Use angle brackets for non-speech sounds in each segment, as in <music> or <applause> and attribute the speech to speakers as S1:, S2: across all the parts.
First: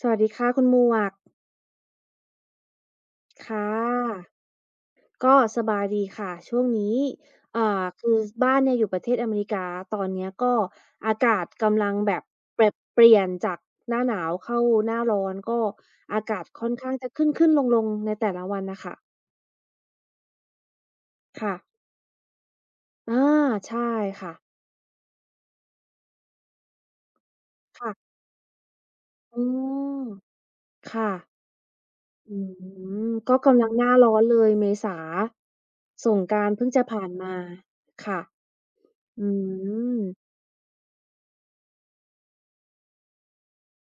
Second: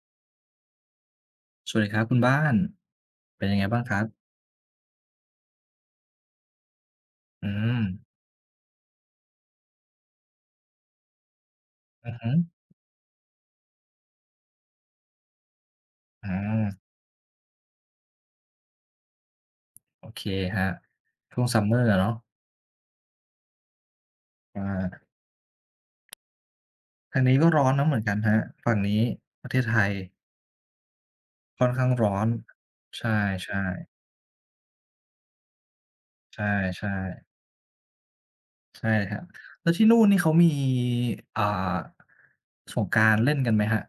S1: สวัสดีค่ะคุณหมวก
S2: สวัสดีครับคุณบ้าน เป็นยังไง
S1: ค่ะ
S2: บ้างครับ
S1: ก็สบายดีค่ะช่วงนี้
S2: อื
S1: อ่า
S2: ม
S1: คือบ้านเนี่ยอยู่ประเทศอเมริกาตอนเนี้ยก็อากาศกำลัง
S2: อื
S1: แบ
S2: อ
S1: บ
S2: ฮึ
S1: แปรเปลี่ยนจากหน้าหนาวเข้าหน้าร้อนก็อา
S2: อ
S1: กาศค่อน
S2: า
S1: ข้างจะขึ้นๆลงๆในแต่ละวันน่ะค่ะ
S2: โอเคครับช่วง
S1: ค่ะ
S2: Summer อะเนาะ
S1: อาใช่ค่ะ
S2: อาทางนี้ก็ร้อนนะเหมือนกั
S1: ค่ะ
S2: นครับฝั่งนี้
S1: อื
S2: ประเทศไทย
S1: มค่ะ
S2: ค่อนข้างร้อน
S1: อื
S2: ใช
S1: มก็
S2: ่
S1: กำลังห
S2: ๆ
S1: น้าร้อนเลยเมษาสงก
S2: ใช่
S1: รานต์เพิ่งจะ
S2: ใช่
S1: ผ่านมาค่ะ
S2: ใช่ครับ
S1: อื
S2: แล้วที่นู่นนี่เขา
S1: ม
S2: มี อ่าสงกรานต์เล่นกันไหมครับ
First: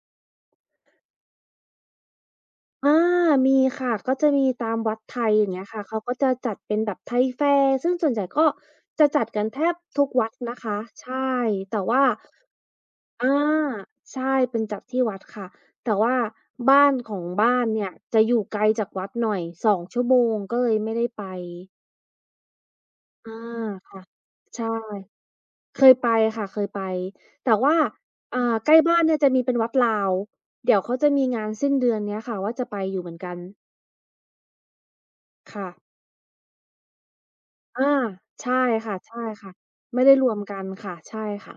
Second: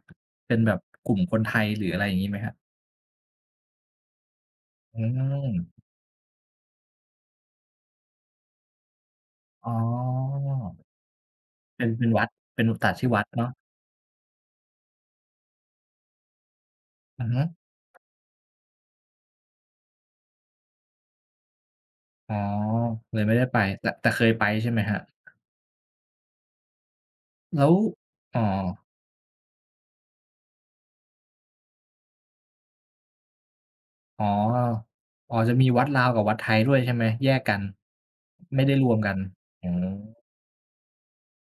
S2: เป็นแบบกลุ่มคนไทยหรืออะไรอย่างงี้ไหมครับ
S1: อามีค่ะก็จะมีตามวั
S2: อื
S1: ดไทยอย่างเงี้ยค่ะ
S2: ม
S1: เขาก็จะจัดเป็นแบบไทยแฟร์ซึ่งส่วนใหญ่ก็จะจัดกันแท
S2: อ๋
S1: บทุกวัด
S2: อ
S1: นะคะใช่แต่
S2: เป็น
S1: ว่า
S2: เป็นวัดเป็นจัดที่วัด
S1: อา
S2: เนาะ
S1: ใช่เป็นจัดที่วัดค่ะแต่ว่าบ้านขอ
S2: อื
S1: ง
S2: อฮึ
S1: บ้านเนี่ยจะอยู่ไกลจากวัดหน่อยสองชั่วโมงก็เลยไม่ได้ไป
S2: อ๋อเลยไม่
S1: อา
S2: ได้ไปแต่
S1: ค่ะ
S2: แต่เคยไป
S1: ใช่
S2: ใช่ไหมครับ
S1: เคยไปค่ะเคยไปแต่
S2: แล้ว
S1: ว่า
S2: อ๋อ
S1: ใกล้บ้านเนี่ยจะมีเป็นวัดลาวเดี๋ยวเขาจะมีงานสิ้นเดือนเนี้ยค่ะว่าจะไปอยู่เหมือนกัน
S2: อ๋ออ๋อจะ
S1: ค่ะ
S2: มีวัดลาวกับวัดไทยด้วยใช่ไหมแยกกัน
S1: อาใช่
S2: ไม่ได้ร
S1: ค
S2: วมกัน
S1: ่ะ
S2: อ๋อ
S1: ๆไม่ได้รวมกันค่ะใช่ค่ะ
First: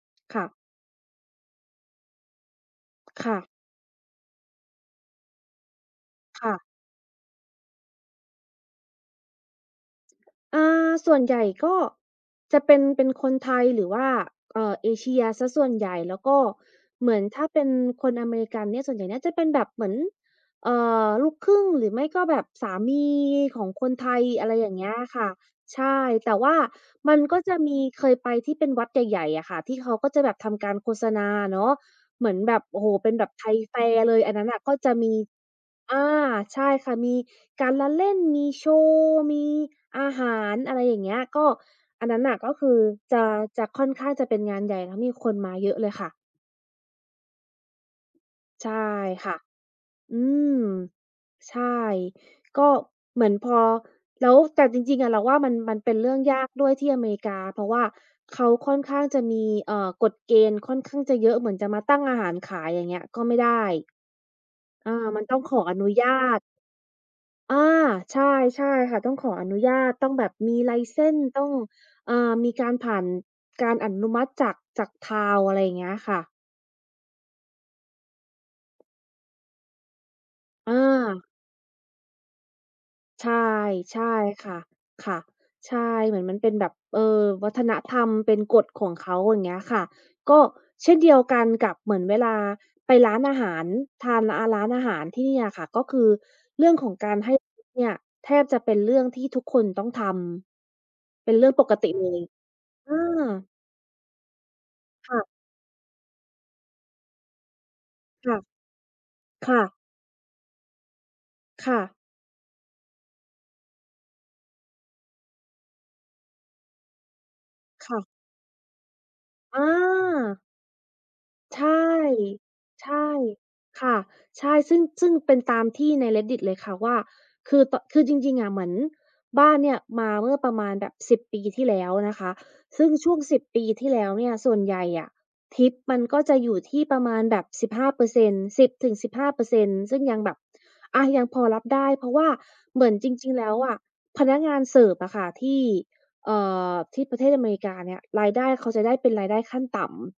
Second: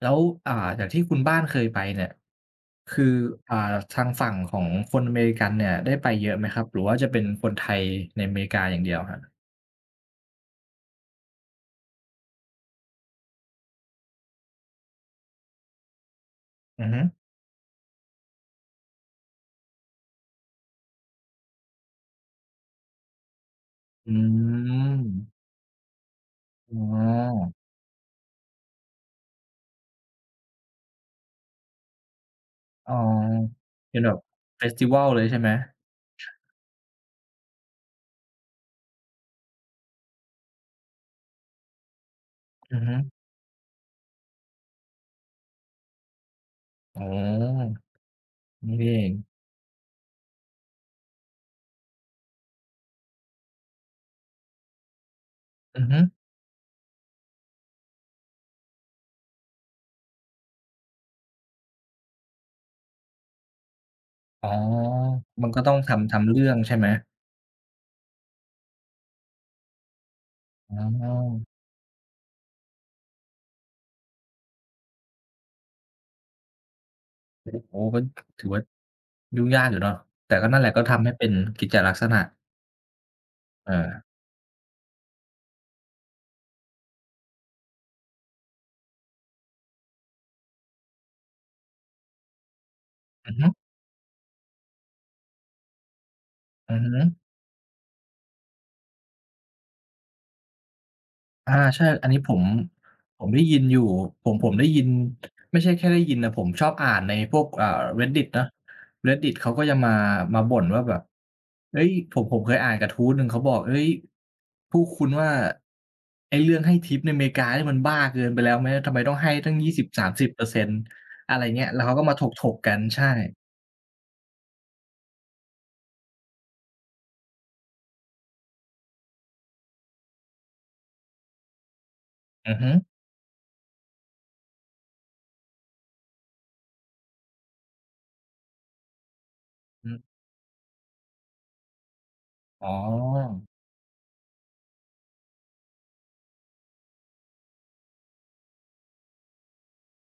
S2: แล้ว
S1: ค่ะ
S2: อ่าจากที่คุณบ้านเคยไปเนี่ยคือ
S1: ค่ะ
S2: อ่าทางฝั่งของคนอเมริกันเนี่ยได้ไปเยอะไหม
S1: ค่ะ
S2: ครับหรือว่าจะเป็นคนไทยในอเมริกาอย่างเดียวครับ
S1: อาส่วนใหญ่ก็จะเป็นคนไทยหรือว่าเอเชียเสียส่วนใหญ่แล้วก็
S2: อือฮึ
S1: เหมือนถ้าเป็นคนอเมริกันเนี่ยส่วนใหญ่น่าจะเป็นแบบเหมือนเอ่ลูกครึ่งหรือไม่ก็แบบสามีของคนไท
S2: อื
S1: ยอะไรอย่างเงี้ยค่ะ
S2: ม
S1: ใช่แต่ว่า
S2: อ๋
S1: มันก็
S2: อ
S1: จะมีเคยไปที่เป็นวัดใหญ่ๆอะค่ะที่เขาก็จะแบบทำการโฆษณาเนาะเหมือนแบบโอ้โฮ
S2: อ๋อ
S1: เป็นแบบไทยแฟ
S2: เป็
S1: ร์
S2: นแบ
S1: เล
S2: บ
S1: ยอันนั้นน่ะ
S2: เฟส
S1: ก็
S2: ติ
S1: จะ
S2: วัล
S1: มี
S2: เลยใช่ไหม
S1: อาใช่ค่ะมีการละเล่นมีโชว์มีอาหารอะไรอย่างเงี้ยก็อันนั้นน่ะก็คื
S2: อื
S1: อ
S2: อฮึ
S1: จะจะค่อนข้างจะเป็นงานใหญ่แล้วมีคนมาเยอะเลยค่ะ
S2: อ๋อ
S1: ใช่
S2: นี่นี่เอง
S1: ค่ะอืมใช่ก็เหมือนพอแล้วแต่จริงๆอะเราว่ามัน
S2: อือ
S1: เป็น
S2: ฮึ
S1: เรื่องยากด้วยที่อเมริกาเพราะว่าเขาค่อนข้างจะมีกฎเกณฑ์ค่อนข้างจะเยอะเหมือนจะมาตั้งอาหารขายอย่างเงี้ยก็ไม่ได้
S2: อ๋อ
S1: อามันต้อง
S2: มัน
S1: ข
S2: ก็
S1: อ
S2: ต้
S1: อ
S2: อง
S1: นุ
S2: ทำ
S1: ญา
S2: ทำ
S1: ต
S2: เรื่องใช่ไหม
S1: อาใช่ใช่ค่ะต้องขออนุญาตต้องแบบมีไล
S2: อ๋อ
S1: เซนส์ต้องเอ่ามีการผ่านการอนุมัติจาก TAL อะไรอย่างเงี้ยค่ะ
S2: โอ้โฮก็ถือว่ายุ่งยากอยู่เนาะแต่ก็นั่นแห
S1: อ
S2: ละก็ทำให้
S1: า
S2: เป็นกิจลักษณะ
S1: ใช่
S2: เออ
S1: ใช่ค่ะค่ะใช่เหมือนมันเป็นแบบวัฒนธรรมเป็นกฎของเขาอย่างเงี้ยค่ะก็เช่นเดียวกันกับเหมือนเวลาไปร้าน
S2: อือ
S1: อา
S2: ฮึ
S1: หารทานอาร้านอาหารที่เนี่ยค่ะก็คือเรื่อ
S2: อื
S1: ง
S2: อ
S1: ของ
S2: ฮึ
S1: การให้ทิปเนี่ยแทบจะเป็นเรื่องที่ทุกคนต้องทำเป็นเรื่อ
S2: อา
S1: งปก
S2: ใช่
S1: ติ
S2: อั
S1: เล
S2: นนี้
S1: ย
S2: ผม
S1: อา
S2: ผมได้ยินอยู่ผมผมได้ยิน
S1: ค่ะ
S2: ไม่ใช่แค่ได้ยินนะผมชอบอ่านในพวกReddit
S1: ค่ะ
S2: นะ Reddit เขา
S1: ค่ะ
S2: ก็จะมามาบ่นว่าแบบ
S1: ค่ะ
S2: เฮ้ยผมเคยอ่านกระทู้หนึ่งเขาบอกเฮ้ยพวกคุณว่าไอ้เรื่องให้ทิปในอเมริกานี่มันบ้า
S1: ค่ะ
S2: เกินไปแล้วไหมทำไมต้องให้ตั้ง
S1: อ
S2: 20-30%
S1: า
S2: อร์เซ็นต์อะไรเงี้ย
S1: ใช่
S2: แล้วเขาก็มาถกกัน
S1: ใช่
S2: ใช่
S1: ค่ะใช่ซึ่งเป็นตามที่ใน Reddit เลยค่ะว่าคือตคือจริงๆอะเหมือนบ้านเนี่ยมาเมื่อประมาณแบบ10ปีที่แล้วนะคะ
S2: อือฮึ
S1: ซึ่งช่วง10ปีที่แล้วเนี่ยส่วนใหญ่อะทิปมันก็จะอยู่ที่ประมาณแบบ15% 10-15%ซนต์สิบถึงสิบห้าเปอร์เซ็นต์
S2: อื
S1: ซึ่ง
S2: ม
S1: ยังแบบอะยังพอรับได้เพราะว่า
S2: อ๋
S1: เหมือนจริงๆ
S2: อ
S1: แล้วอะพนักงานเสิร์ฟอะค่ะที่เอ่ที่ประเทศอเมริกาเนี่ยรายได้เขาจะได้เป็นรายได้ขั้นต่ำ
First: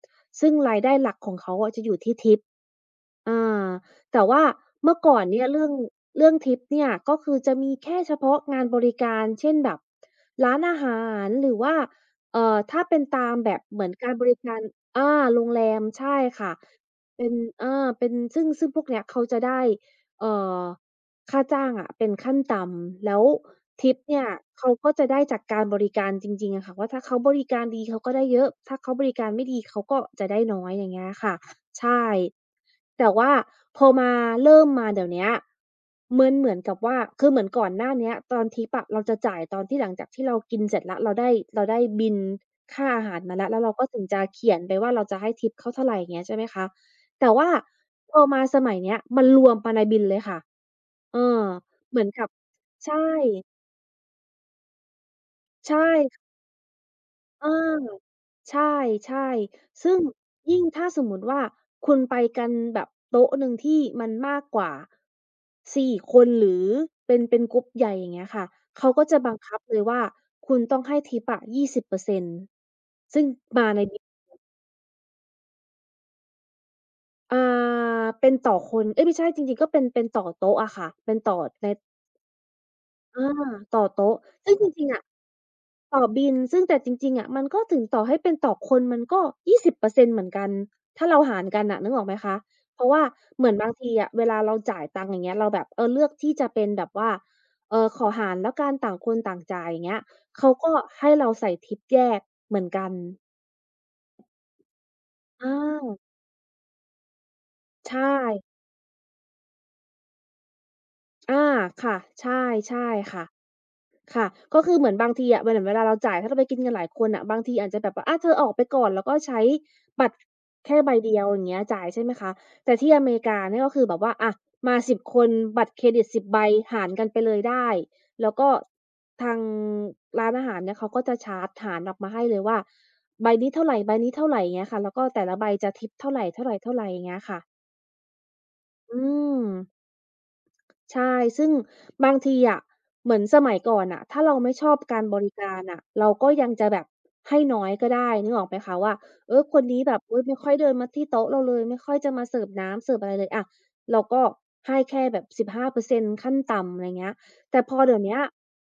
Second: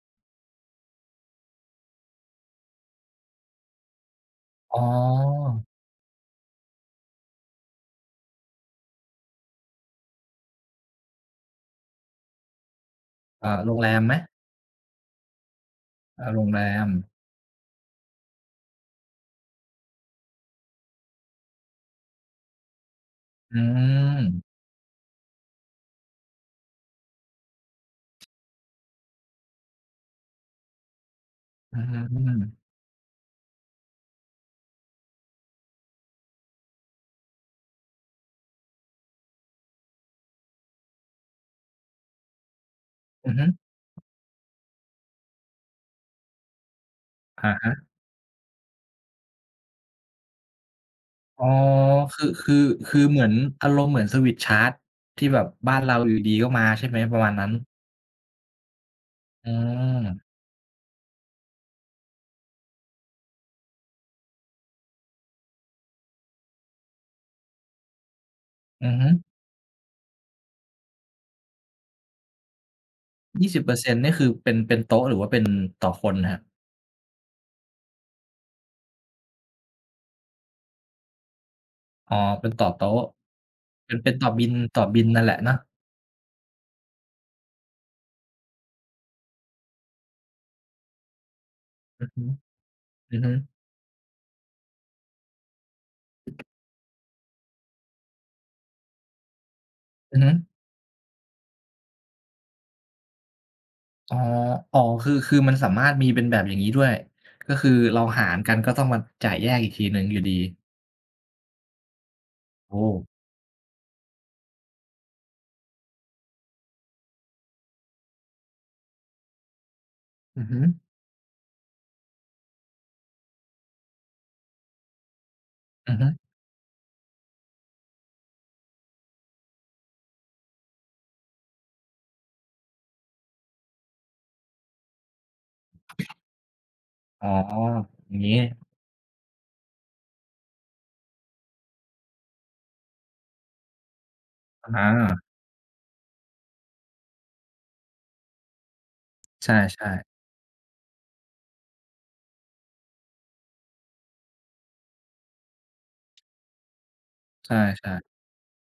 S1: อาแต่ว่า
S2: อ๋อ
S1: เมื่อก่อนเนี่ยเรื่องทิปเนี่ยก็คือจะมีแค่เฉพาะงานบริการเช่นแบบร้านอาหารหรือว่าถ้าเป็นตามแบ
S2: อ่า
S1: บ
S2: โรง
S1: เหมื
S2: แร
S1: อน
S2: ม
S1: กา
S2: ไหม
S1: รบริการอาโรงแรมใช่
S2: อาโรง
S1: ค่ะ
S2: แรม
S1: เป็นเอาเป็นซึ่งพวกเนี้ยเขาจะได้เอ่อค่าจ้างอะเป็นขั้นต่ำแล้ว
S2: อื
S1: ทิปเนี่ย
S2: ม
S1: เขาก็จะได้จากการบริการจริงๆอะค่ะว่าถ้าเขาบริการดีเขาก็ได้เยอะถ้าเขาบริการไม่ดีเขาก็จะได้น้อยอย่างเงี้ยค่ะ
S2: อื
S1: ใช่
S2: ม
S1: แต่ว่าพอมาเริ่มมาเดี๋ยวเนี้ยเหมือนเหมือนกับว่าคือเหมือนก่อนหน้าเนี้ยตอนทิปอะเราจะจ่ายตอนที่หลังจากที่เรากินเสร็จแล้วเราได้เราได้บิลค่าอาหาร
S2: อือ
S1: มา
S2: ฮึ
S1: แล้วแล้วเราก็ถึงจะเขียนไปว่าเราจะให้ทิปเขาเท่าไรอย่างเงี้ยใช่ไหมคะแต่ว่า
S2: อะฮะ
S1: พอมาสมัยเนี้ยมันรวมมาในบิลเลยค่ะเอ
S2: อ๋
S1: อ
S2: อ
S1: เหมือน
S2: คื
S1: กั
S2: อ
S1: บ
S2: คือ
S1: ใช่
S2: คือ เหมือนอารมณ์เหมือนสวิตช์ชาร์จที่แบบบ้าน
S1: ใช่
S2: เราอยู่ดีๆก็มาใช่ไหมประมาณ
S1: เอ
S2: นั้
S1: อ
S2: น
S1: ใช่
S2: อื
S1: ๆซึ่ง
S2: ม
S1: ยิ่งถ้าสมมุติว่าคุณไปกันแบบโต๊ะหนึ่งที่มันมากกว่า4คนหรือเป็นกรุ๊ปใหญ่อย่างเงี้ยค่ะเขา
S2: อือ
S1: ก็
S2: ฮึ
S1: จะบังคับเลยว่าคุณต้องให้ทิปอะ20%ซนต์ซึ่งมาใน
S2: 20%
S1: ลิ
S2: นต์
S1: ส
S2: นี่
S1: ต์
S2: คือเป็นโต๊ะหรือว่าเป็นต่อคนครับ
S1: อ่าเป็นต่อคนเอ๊ยไม่ใช่จริงๆก็เป็นต่อโต๊ะอะค่ะเป็นต่อใน
S2: อ๋อเป็นต่อโต๊ะ
S1: อาต่อ
S2: เป็น
S1: โต๊ะ
S2: ต่อบิล
S1: ซึ่งจ
S2: ต่อ
S1: ริงๆ
S2: บิ
S1: อะ
S2: ลนั่นแหละเนาะ
S1: ต่อบิลซึ่งแต่จริงๆอะมันก็ถึงต่อให้เป็นต่อคนมันก็20%เปอร์เซ็นต์เหมือนกันถ้าเราหารกันน่ะนึกอ
S2: อื
S1: อก
S2: อ
S1: ไหม
S2: ฮึ
S1: คะเพราะว่า
S2: อือฮึ
S1: เหมือนบางทีอะเวลาเราจ่ายตังค์อย่างเงี้ยเราแบบเออเลือกที่จะเป็นแบบว่าขอหารแล้วกันต่างคนต่างจ่ายอย่างเงี้ย
S2: อือฮึ
S1: เขาก็ให้เราใส่ทิปแยกเหมือนกัน
S2: อ๋ออ๋อคือ
S1: อ
S2: มันสามารถ
S1: า
S2: มีเป็นแบบอย่างงี้ด้วย ก็คือ
S1: ใช่
S2: เราหารกันก็ต้องมาจ่ายแยกอีกทีหนึ่งอยู่ดี
S1: อาค่ะใช่
S2: โอ้
S1: ใช่ค่ะ ค่ะก็คือเหมือนบางทีอะเวลาเราจ่ายถ้าเราไปกินกันหลายคนน่ะบางทีอาจจะแบบว่าอาเธอออกไปก่อนแล้วก็ใช้บัตร
S2: อือฮึ
S1: แค่ใบเดียวอย่างเงี้ยจ่ายใช่ไหมคะแต่ที่อเมริกาเนี่ยก็คือแบบว่าอะมา10คนบัตรเคร
S2: อือ
S1: ดิต
S2: ฮึ
S1: สิบใบหารกันไปเลยได้แล้วก็ทางร้านอาหารเนี่ยเขาก็จะชาร์จหารออกมาให้เลยว่าใบนี้เท่าไรใบนี้เท่าไรอย่างเงี้ยค่ะแล้วก็แต่ละใบจะทิปเท่าไรๆๆอย่างเงี้ย
S2: อ๋อ
S1: ค่ะ
S2: อย่างงี้
S1: อืม ใช่ ซึ่งบางทีอะเหมือนสมัยก่อนน่ะถ้าเราไม่ช
S2: อ
S1: อบการบ
S2: า
S1: ริการน่ะเราก็ยังจะแบบให้น้อยก็ได้นึกออกไหมคะว่าเออ
S2: ใช
S1: คนนี้
S2: ่
S1: แบบ
S2: ๆ
S1: อุ๊ยไม่ค่อยเดินมาที่โต๊ะเราเลยไม่ค่อยจะมาเสิร์ฟน้ำเสิร์ฟอะไรเลยอะเราก็ให้แค่แบบ15%ขั้นต่ำอะไรเงี้ย
S2: ใช่
S1: แต่พอเดี๋ยวเนี้ย
S2: ๆ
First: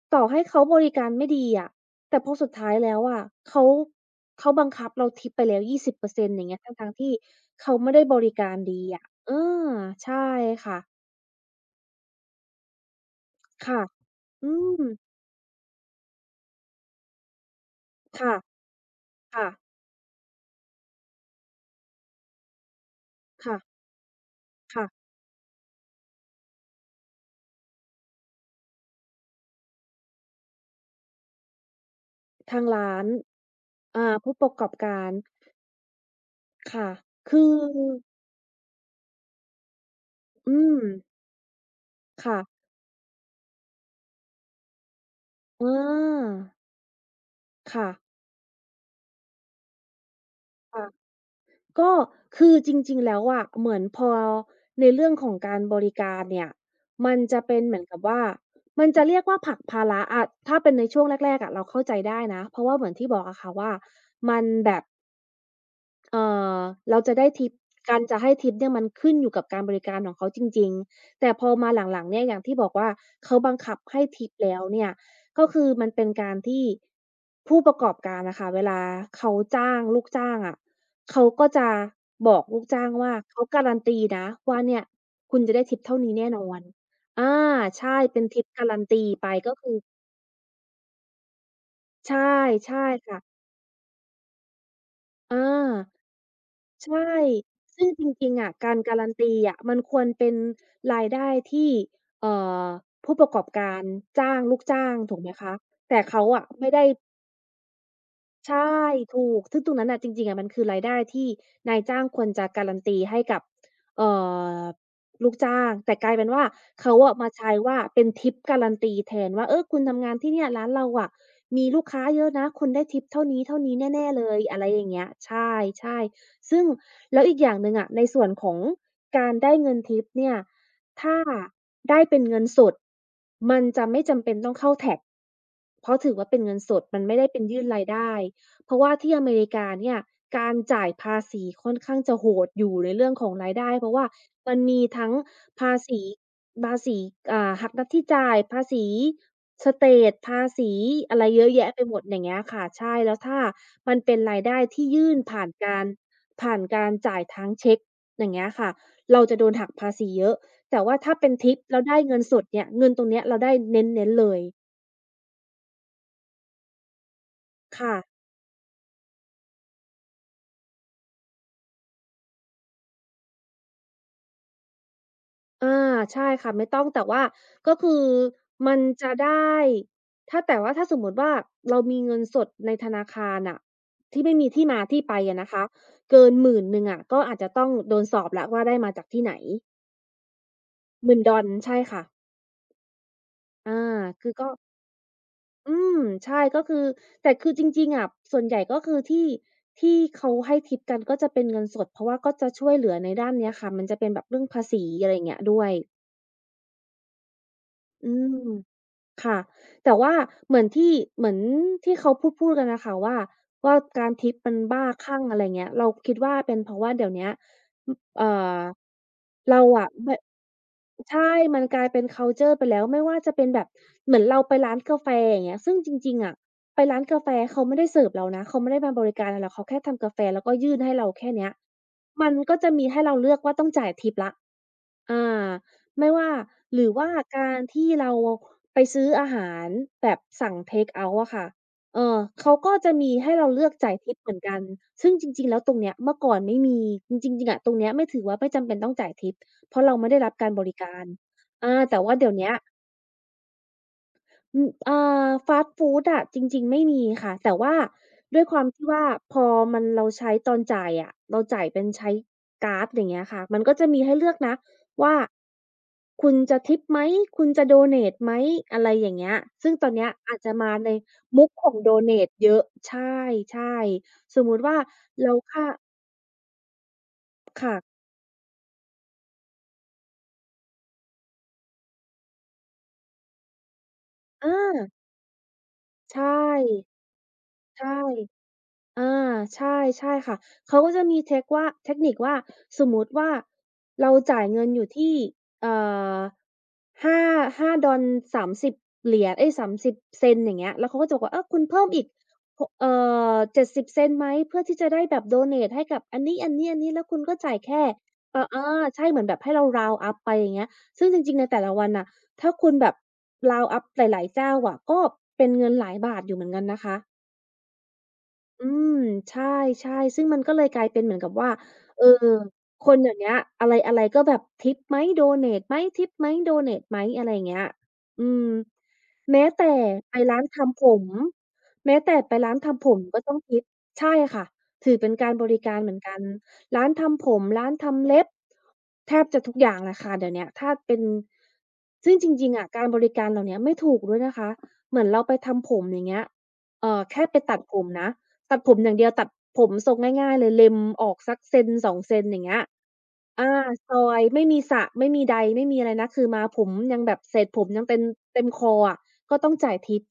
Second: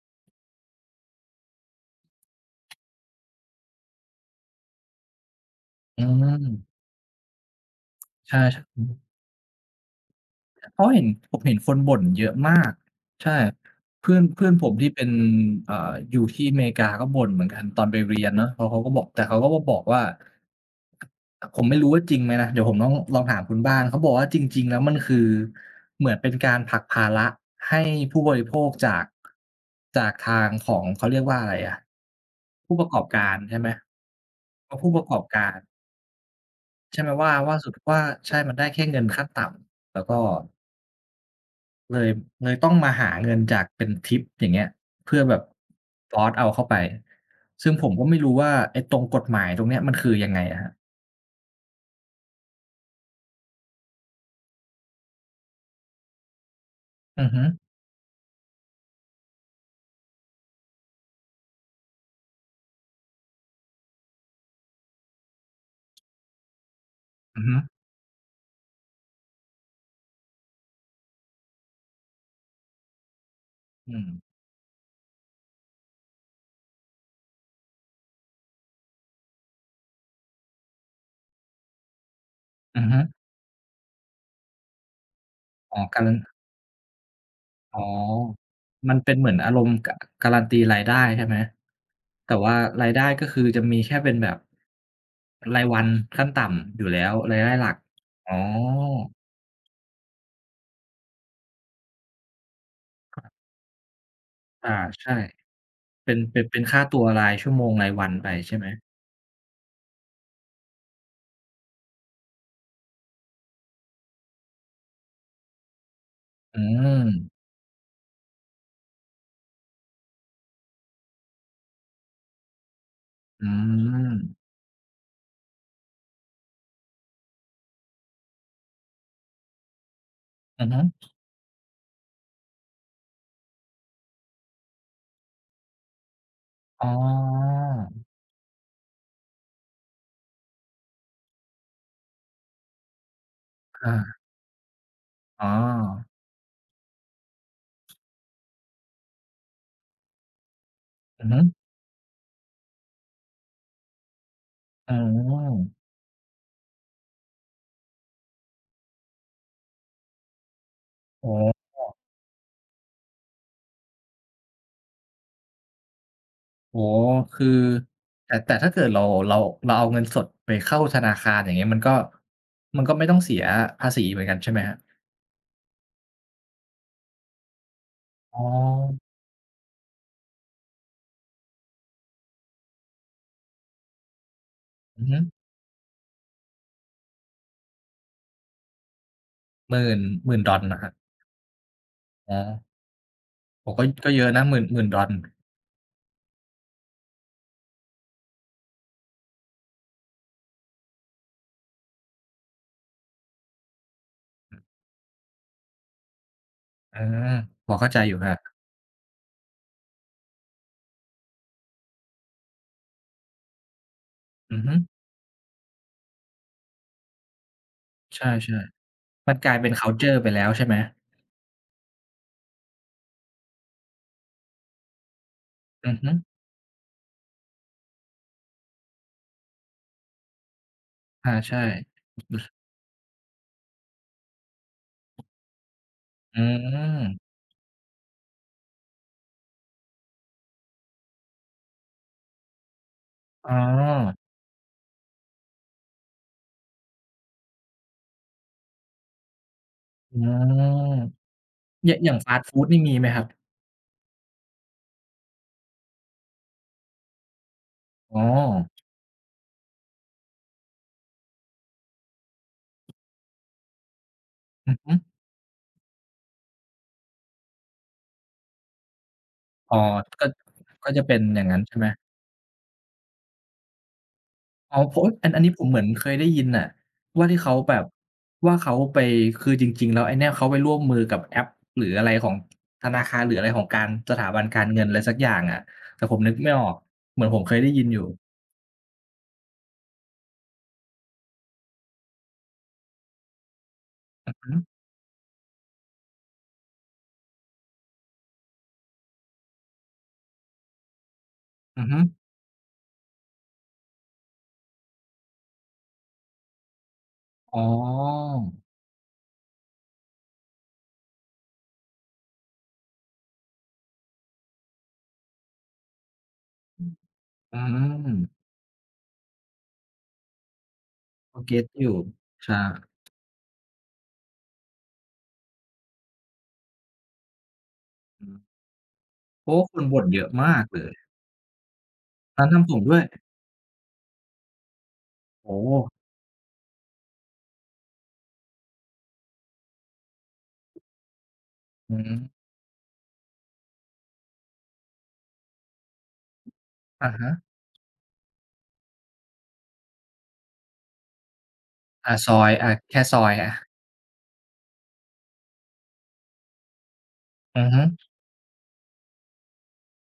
S1: ต่อให้เขาบริการไม่ดีอะแต่พอสุดท้ายแล้วอะเขาเขาบังคับเราทิปไปแล้ว
S2: อื
S1: 20%อร์เซ็นต์อย่างเงี้ย
S2: ม
S1: ทั้งๆที่เขาไม่ได้บริ
S2: ใช่
S1: การ
S2: ๆอื
S1: ดี
S2: ม
S1: อะเออใช่
S2: เพ
S1: ค่ะ
S2: ราะเห็นผมเห็นคนบ่นเยอะมากใช่
S1: ค่ะ
S2: เพื่อนเพื่อ
S1: อื
S2: นผม
S1: ม
S2: ที่เป็นอยู่ที่อเมริกาก็บ่นเหมือนกันตอนไปเรียน
S1: ค่ะ
S2: เนาะเพราะเขาก็บอกแต่เขา
S1: ค่ะ
S2: ก็มาบอกว่าผมไม่รู้ว่าจริงไหมนะเดี๋ยวผมต้องลองถามคุ
S1: ค่ะ
S2: ณบ้านเขาบอกว่าจริงๆแล้วมัน
S1: ค่ะ
S2: คือเหมือนเป็นการผลักภาระให้ผู้บริโภคจากทางของเขาเรียกว่าอะไรอะ
S1: ทาง
S2: ผู้ประ
S1: ร้า
S2: กอบ
S1: น
S2: การใช่ไหม
S1: อ่าผู้ประกอ
S2: เพ
S1: บ
S2: ราะผู้ป
S1: กา
S2: ระก
S1: ร
S2: อบการ
S1: ค่ะ
S2: ใช่ไหม
S1: คือ
S2: ว่าใช่มันได้แค่เงินขั้นต่ำแล้วก็
S1: อืม
S2: เลย
S1: ค่ะ
S2: ต้องมาหาเงินจากเป็นทิปอย่างเงี้ยเพื่อแบบ
S1: อ
S2: ฟอร์ซ
S1: า
S2: เอาเข้าไปซึ่งผ
S1: ค่ะ
S2: มก็ไม่รู้ว่าไอ้ตรงกฎหมายตรงเนี้ยมันคือยังไงอะครับ
S1: ค่ะก็คือ จริงๆ แล้วอะเหมือนพอในเรื่องของการบริการเนี่ยมัน
S2: อือ
S1: จะ
S2: ฮึ
S1: เป็นเหมือนกับว่า มันจะเรียกว่าผลักภาระอะถ้าเป็นในช่วงแรกๆอะเราเข้าใจได้นะ เพราะว่าเหมือนที่บอกอะค่ะว่ามันแบบ เอ่อเราจะได้
S2: อือ
S1: ทิป
S2: ฮึ
S1: การจะให้ทิปเนี่ยมันขึ้นอยู่กับการบริการของเขาจริงๆแต่พอมาหลังๆเนี่ยอย่างที่บอกว่าเขาบังคับ
S2: อื
S1: ให้ทิป
S2: ม
S1: แล้วเนี่ยก็คือมันเป็นการที่ผู้ประกอบการอะค่ะเวลาเขาจ้างลูกจ้างอะเขาก็จะบอกลูก
S2: อื
S1: จ้า
S2: อ
S1: ง
S2: ฮึ
S1: ว่าเขาการันตีนะว่าเนี่ยคุณจะได้ทิ
S2: อ๋
S1: ป
S2: อ
S1: เท่า
S2: การั
S1: นี้
S2: น
S1: แน่นอนอา
S2: อ๋อ
S1: ใช่เป็นทิปการัน
S2: มัน
S1: ตี
S2: เป็นเห
S1: ไป
S2: มือนอา
S1: ก็
S2: รม
S1: คือ
S2: ณ์กการันตีรายได้ใช่ไหม
S1: ใช่
S2: แต่ว่า
S1: ใช่
S2: รายได้
S1: ค่ะ
S2: ก็คือจะมีแค่เป็นแบบ
S1: อ
S2: รายวั
S1: า
S2: นขั้นต่ำอยู่
S1: ใช่
S2: แล้วรายได้หลัก
S1: ซึ่งจ
S2: อ๋
S1: ริ
S2: อ
S1: งๆอะการการันตีอะมันควรเป็นรายได้ที่เอ่อผู้ประกอบการจ้างลูก
S2: อา
S1: จ้าง
S2: ใช่
S1: ถูกไหมคะ แต่
S2: เป็น
S1: เขา
S2: เป็
S1: อะ
S2: นเป็น
S1: ไม่
S2: ค่า
S1: ได้
S2: ตัวรายชั่วโมงรายวันไปใช่ไหม
S1: ใช่ถูกซึ่งตรงนั้นน่ะจริงๆอะมันคือรายได้ที่นายจ้างควรจะการันตีให้กับเอ่อลูกจ้างแต่กลายเป็นว่า
S2: อื
S1: เขาอะมา
S2: ม
S1: ใช้ว่าเป็นทิปการันตีแทนว่าเออคุณทำงานที่เนี่ยร้านเราอะมีลูกค้าเยอะนะคุณได้ทิปเท่าน
S2: อื
S1: ี้ๆแน่
S2: ม
S1: ๆเลยอะไรอย่างเงี้ยใช่ๆซึ่งแล้วอีกอย่างหนึ่งอะในส่วนของการได้เงินทิปเนี่ย
S2: อือฮึ
S1: ถ้าได้เป็นเงินสดมันจะไม่จำเป็นต้องเข้า tax เพราะถือว่าเป็นเงินสด
S2: อ๋
S1: มันไม่ได้เป็น
S2: อ
S1: ยื่นรายได้ เพราะว่าที่อเมริกาเนี่ยการจ่ายภาษีค่อนข้างจะโหดอยู่ในเรื่องของรายได้เพราะว่า
S2: ค่ะ
S1: มันมีทั้ง
S2: อ๋อ
S1: ภาษีภาษีอ่าหักหน้าที่จ่ายภาษีสเตตภาษีอะไร
S2: อือฮึ
S1: เยอะแยะไปหมดอย่างเงี้ยค่ะใช่แล้วถ้ามันเป็นรายได้ที่
S2: อ๋
S1: ยื่นผ่าน
S2: อ
S1: การผ่านการจ่ายทางเช็กอย่างเงี้ยค่ะเราจะโดนหักภาษีเยอะแต่ว่าถ้า
S2: อ๋
S1: เป็นทิป
S2: อ
S1: แล้วได้เงินสดเนี่ยเงินตรงเนี้ยเราได้เน้นๆเลย
S2: โอ้โฮคือ
S1: ค่ะ
S2: แต่ถ้าเกิดเราเราเราเอาเงินสดไปเข้าธนาคารอย่างเงี้ยมันก็มันก็ไม่ต้องเสียภาษีเหมือนกันใช่ไหมครับ
S1: อาใช่ค่ะไม่ต้องแต่ว่าก็คือ
S2: อ๋อ
S1: มันจะได้ถ้าแต่ว่าถ้าสมมุติว่าเรามีเงินสดในธนาคารน่ะที่ไม่มีที่มาที่
S2: อือ
S1: ไป
S2: ฮึ
S1: อะนะคะเกินหมืนหนึ่งอะก็อาจจะต้องโดนสอบแล้วว่าได้มาจากที่ไหน
S2: $10,000 $10,000 เหรอครับ
S1: หมื่นดอลใช่ค่ะ
S2: อ๋อโอ้
S1: อา
S2: ก็ก็เย
S1: คื
S2: อะ
S1: อ
S2: นะ
S1: ก็
S2: $10,000 $10,000
S1: อืมใช่ก็คือแต่คือจริงๆอะส่วนใหญ่ก็คือที่ที่เขาให้ทิปกันก็จะเป็นเงินสดเพราะว่าก็จะช่วยเหลือในด้านเนี้ยค่ะมันจะเป็นแบบเรื่องภาษีอะไรอย่างเงี้ยด้วย
S2: อลลาร์อาพอเข้าใจอ
S1: อื
S2: ยู่ครั
S1: ม
S2: บ
S1: ค่ะแต่ว่าเหมือนที่เหมือนที่เขาพูดๆกันน่ะค่ะว่าการทิปมัน
S2: อือฮึ
S1: บ้าคลั่งอะไรเงี้ยเราคิดว่าเป็นเพราะว่าเดี๋ยวเนี้ยอเอ่
S2: ใช่
S1: อ
S2: ๆมันกลาย
S1: เรา
S2: เป็นคั
S1: อะ
S2: ลเช
S1: แบ
S2: อร์
S1: บ
S2: ไปแล้วใช่ไหม
S1: ใช่มันกลายเป็นคัลเชอร์ไปแล้วไม่ว่าจะเป็นแบบเหมือนเราไปร้านกาแฟอย่างเงี้ยซึ่งจ
S2: อือฮึ
S1: ริงๆอะไปร้านกาแฟเขาไม่ได้เสิร์ฟเรานะเขาไม่ได้มาบริการเราหรอกเขาแค่ทำกาแฟแล้วก็ยื่นให้เราแค่
S2: อา
S1: เนี้ย
S2: ใช่
S1: มันก็จะมีให้เราเลือกว่าต้องจ่ายทิปแล้วอา ไม่ว่า
S2: อื
S1: หรือว่า
S2: ม
S1: การที่เราไปซื้ออาหารแบบสั่งเทกเอาต์อะค่ะเออเขาก็จะมีให้เรา
S2: อ๋อ
S1: เลือกจ่ายทิปเหมือนกัน ซึ่งจริงๆแล้วตรงเนี้ยเมื่อก่อนไม่มีจริงๆอะตรงเนี้ยไม่ถือว่าไม่จำเป็นต้องจ่ายทิปเพราะเราไม่
S2: อื
S1: ได้รับการบริ
S2: ม
S1: การ
S2: อย่า
S1: แต่
S2: งอย่า
S1: ว่า
S2: ง
S1: เดี๋ย
S2: ฟา
S1: ว
S2: สต์
S1: เนี้ย
S2: ฟูดนี่มีไหมครับ
S1: อืมอ่าฟาสต์ฟูดอะจริงๆไม่มีค่ะแต่ว่า
S2: อ๋อ
S1: ด้วยความที่ว่าพอมันเราใช้ตอนจ่ายอะเราจ่ายเป็นใช้การ์ดอย่างเงี้ยค่ะมันก็จะมีให้เลือกนะ
S2: อือฮึ
S1: ว่าคุณจะทิปไหมคุณจะโดเนตไหมอะไรอย่างเงี้ยซึ่
S2: อ๋
S1: ง
S2: อ
S1: ตอนเนี้ย
S2: ก็
S1: อาจจะมาใน
S2: ก็จะเป็นอ
S1: มุ
S2: ย่าง
S1: ข
S2: นั้น
S1: ของ
S2: ใช่ไหม
S1: โดเนตเยอะใช่ๆสมมุติว่า
S2: อ๋อเพราะอั
S1: เรา
S2: นอันนี้ผ
S1: ค่า
S2: มเหมือนเคยได้ยินน่ะว่าที่เขาแบบ
S1: ค่ะ
S2: ว่าเขาไปคือจริงๆแล้วไอ้เนี่ยเขาไปร่วมมือกับแอปหรืออะไรของธนาคารหรืออะไรของการสถาบันการเงิน
S1: อา
S2: อะไรสักอย่างอะแต่ผม
S1: ใช่
S2: นึกไม่ออกเหมือนผมเคยได้ยิน
S1: ใช่
S2: อยู่
S1: อาใช่ใช่ค่ะเขาก็จะมีเทคนิคว่าสมมุติว่าเรา
S2: อือ
S1: จ่าย
S2: ฮึ
S1: เงินอยู่ที่เอ่อห้าห้าดอลสามส3 0เหรียญเอ๊ย $0.30 อย่างเงี้ยแล้วเขาก็จะบอกว่าเออคุณเพิ่
S2: อือ
S1: ม
S2: ฮึ
S1: อีกหกเอ่อ $0.70 ไหมเพื่อที่จะได้แบบโดเนตให้กับอันนี้ๆๆแล้วคุณก็จ่าย
S2: อ๋อ
S1: แค่เอ่ออาใช่เหมือนแบบให้เรา round up ไปอย่างเงี้ยซึ่งจริงๆ ในแต่ละวันน่ะถ้าคุณแบบ round up หลายๆเจ้าอะก็เป็นเงินหลายบาทอยู่เหมือนกันนะคะ
S2: อืม
S1: อืมใช่ๆซึ่งมันก็เลยกลายเป็นเหมือนกับ
S2: โอ
S1: ว่า
S2: เคอยู่
S1: เออ
S2: ใช่
S1: คนเดี๋ยวเนี้ยอะไรๆก็แบบทิปไหมโดเนตไหมทิปไหมโดเนตไหมอะไรอย่างเงี้ยอื
S2: อื
S1: ม
S2: ม
S1: แม้
S2: โอ้
S1: แต่
S2: คนบ่น
S1: ไป
S2: เยอะ
S1: ร้าน
S2: มาก
S1: ทำ
S2: เล
S1: ผ
S2: ย
S1: มแม้แต่ไป
S2: ร้าน
S1: ร้าน
S2: ทำผม
S1: ทำผ
S2: ด้ว
S1: ม
S2: ย
S1: ก็ต้องทิปใช่ค่ะถือเป็นการบ
S2: โอ้
S1: ริการเหมือนกันร้านทำผมร้านทำเล็บแทบจะทุกอย่างแหละค่ะเดี๋ยวเนี้ยถ้าเป็น
S2: อื
S1: ซึ่งจ
S2: ม
S1: ริงๆอะการบริการเหล่าเนี้ยไม่ถูกด้วยนะคะเหมือนเราไปทำผมอย่างเงี้ย
S2: อะ
S1: แค่ไป
S2: ฮะ
S1: ตัดผมนะ ตัดผมอย่างเดียวตัดผมทรงง่ายๆเลยเล็มออกสักเซนสองเซ
S2: อา
S1: น
S2: ซ
S1: อ
S2: อ
S1: ย่าง
S2: ย
S1: เงี้ย
S2: อาแค่ซอย
S1: อา
S2: อะ
S1: ซอยไม่มีสระไม่มีใดไม่มีอะไรนะคือมาผมยังแบบเศษผ
S2: อื
S1: ม
S2: อฮึ
S1: ยังเต็มคออะก็ต้องจ่าย Tip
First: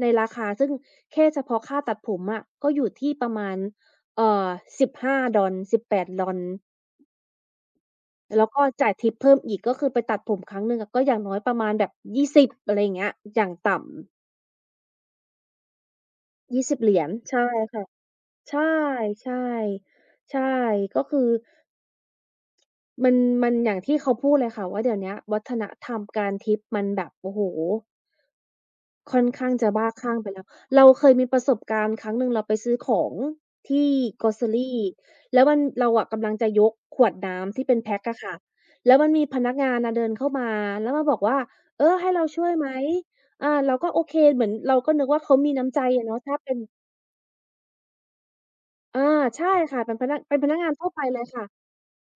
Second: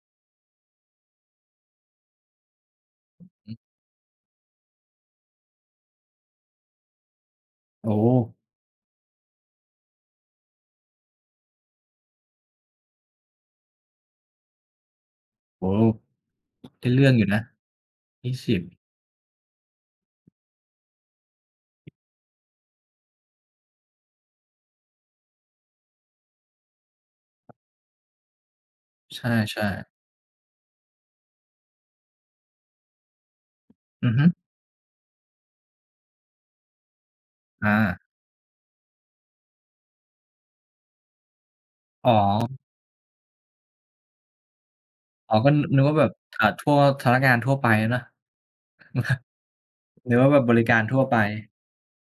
S1: ในราคาซึ่งแค่เฉพาะค่าตัดผมอะก็อยู่ที่ประ
S2: อื
S1: มา
S2: อ
S1: ณเอ่อ15 ดอลสิบแปดดอล
S2: โอ้
S1: แล้วก็จ่าย Tip เพิ่มอีกก็คือไปตัดผมครั้งหนึ่งอะก็อย่างน้อยประมาณแบบ20อะไรอย่างเงี้ยอย่างต่ำ
S2: โอ้โฮ
S1: ยสิบ
S2: ได้
S1: เหรีย
S2: เรื่
S1: ญ
S2: องอยู่นะ
S1: ใช่ค่ะใช
S2: 20
S1: ่ๆใช่ก็คือ มันมันอย่างที่เขาพูดเลยค่ะว่าเดี๋ยวเนี้ยวัฒนธรรมการทิปมันแบบโอ้โฮค่
S2: ใช
S1: อนข้าง
S2: ่
S1: จะบ้าค
S2: ๆ
S1: ลั่งไปแล้วเราเคยมีประสบการณ์ครั้งหนึ่งเราไปซื้อของที่
S2: อือฮึ
S1: Grocery แล้วมันเราอะกำลังจะยกขวดน้ำที่
S2: อา
S1: เป็นแพ็กอะค่ะแล้วมันมีพนักงานน่ะเดินเข้ามาแล้วมาบอกว่าเออ
S2: อ๋
S1: ให้เราช่วย
S2: อ
S1: ไหมเราก็โอเคเหมือนเราก็นึกว่า
S2: อ๋
S1: เขา
S2: อก็
S1: มี
S2: น
S1: น้ำ
S2: นึ
S1: ใจ
S2: กว่าแบ
S1: อะ
S2: บ
S1: เนาะถ้าเป็น
S2: ทั่วพนักงานทั่วไปอะเนาะ
S1: อาใช่ค่ะ
S2: นึกว่า
S1: เป็
S2: แบ
S1: น
S2: บ
S1: พ
S2: บ
S1: นัก
S2: ริ
S1: งาน
S2: การ
S1: ทั่ว
S2: ทั่
S1: ไป
S2: วไป
S1: เลยค่ะ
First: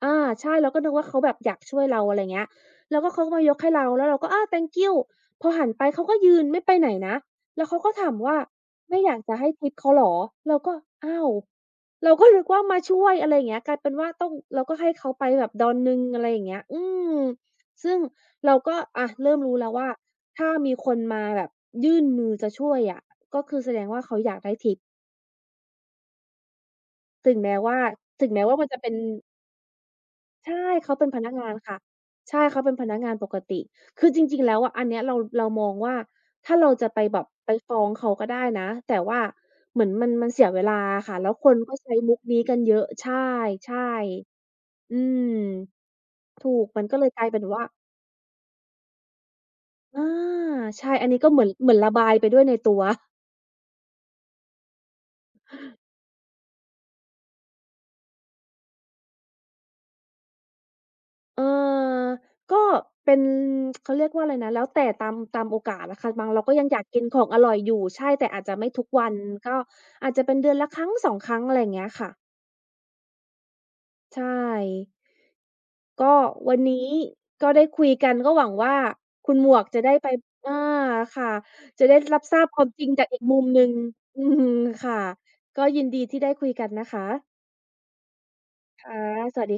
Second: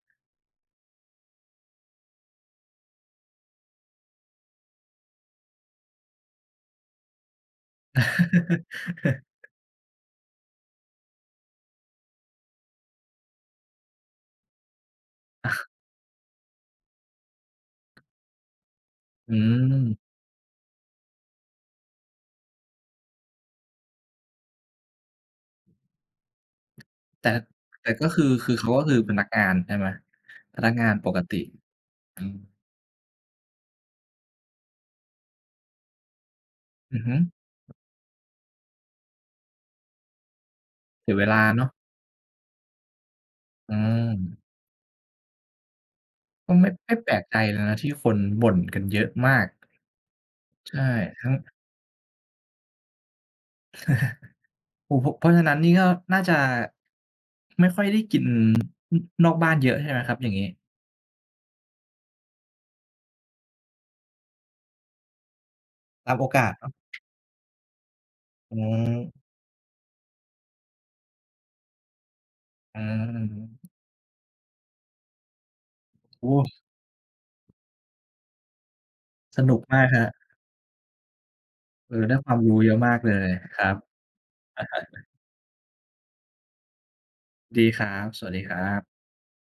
S1: อาใช่เราก็นึกว่าเขาแบบอยากช่วยเราอะไรเงี้ยแล้วก็เขาก็มายกให้เราแล้วเราก็thank you พอหันไปเขาก็ยืนไม่ไปไหนนะแล้วเขาก็ถามว่าไม่อยา
S2: <laughs>
S1: กจะให้ทิปเขาเหรอเราก็อ้าวเราก็นึกว่ามาช่วยอะไรอย่างเงี้ยกลายเป็นว่าต้องเราก็ให้เขาไปแบบดอนหนึ่งอะไรอย่างเงี้ยอืมซึ่งเราก็อะ
S2: อื
S1: เริ่มรู้แล้วว่า
S2: ม
S1: ถ้ามีคนมาแบบยื่นมือจะช่วยอะก็คือแสดงว่าเขาอยากได้ทิป
S2: แต่
S1: ถึงแม้ว่า
S2: แต่ก็คื
S1: ถึ
S2: อ
S1: งแม้
S2: คือ
S1: ว่ามัน
S2: เขา
S1: จะ
S2: ก็
S1: เป็น
S2: คือพนักงานใช่ไหม
S1: ใช่
S2: พนักงาน
S1: เขาเป็
S2: ป
S1: น
S2: ก
S1: พนัก
S2: ติ
S1: งานค่ะใช่เขาเป็นพนักงานปกติคือจริงๆแล้วอะอันเนี้ยเราเรามองว่าถ้าเราจะ
S2: อื
S1: ไป
S2: อฮึ
S1: แบบไปฟ้องเขาก็ได้นะแต่ว่าเหมือนมันเสียเวลาอะ
S2: เสีย
S1: ค่ะ
S2: เว
S1: แล้ว
S2: ลา
S1: คน
S2: เนาะ
S1: ก็ใช้มุกนี้กันเยอะใช
S2: อื
S1: ่
S2: ม
S1: ๆอืมถู
S2: ก็
S1: ก
S2: ไม่
S1: มัน
S2: ไม่
S1: ก็เล
S2: แป
S1: ย
S2: ล
S1: ก
S2: ก
S1: ลาย
S2: ใจ
S1: เป็น
S2: เล
S1: ว่า
S2: ยนะที่คนบ่นกันเยอะมาก
S1: อา
S2: ใช่
S1: ใช่อันนี้ก็
S2: ทั้ง
S1: เหมือนระบายไปด้วยในตัว
S2: โอ้โฮเพราะฉะนั้นนี่ก็น่าจะไม่ค่อยได้กินอนอกบ้านเยอะใช่ไหมครับอย่างงี้
S1: เอ่อก็เป็นเขาเรียกว่าอะไรนะแล้วแต่ตามโอกาสอะค่ะ
S2: ตามโอ
S1: บางเรา
S2: กาส
S1: ก็ยัง
S2: เนาะ
S1: อยากกินของอร่อยอยู่ใช่แต่อาจจะ
S2: อื
S1: ไม่ทุกวัน
S2: ม
S1: ก็อาจจะเป็นเดือนละครั้งสองครั้งอะไรอย่างเงี้ยค่ะ
S2: อืม
S1: ใช่ก็
S2: โอ้
S1: วันนี้ก็ได้คุยกันก็หวังว่าคุณ
S2: ส
S1: หม
S2: นุ
S1: ว
S2: ก
S1: กจะ
S2: มาก
S1: ได้
S2: ครั
S1: ไป
S2: บ
S1: อาค่ะจะ
S2: เอ
S1: ได้
S2: อได้
S1: รับ
S2: ค
S1: ท
S2: วาม
S1: ราบค
S2: รู้
S1: วา
S2: เย
S1: ม
S2: อะ
S1: จริง
S2: มาก
S1: จาก
S2: เล
S1: อีก
S2: ย
S1: มุม
S2: ค
S1: หนึ่
S2: รั
S1: ง
S2: บ
S1: อืมค่ะก็ยินดีที่ได้คุยกันนะคะ
S2: ดีครับสวัสดีครั
S1: ค่ะ
S2: บ
S1: สวัสดี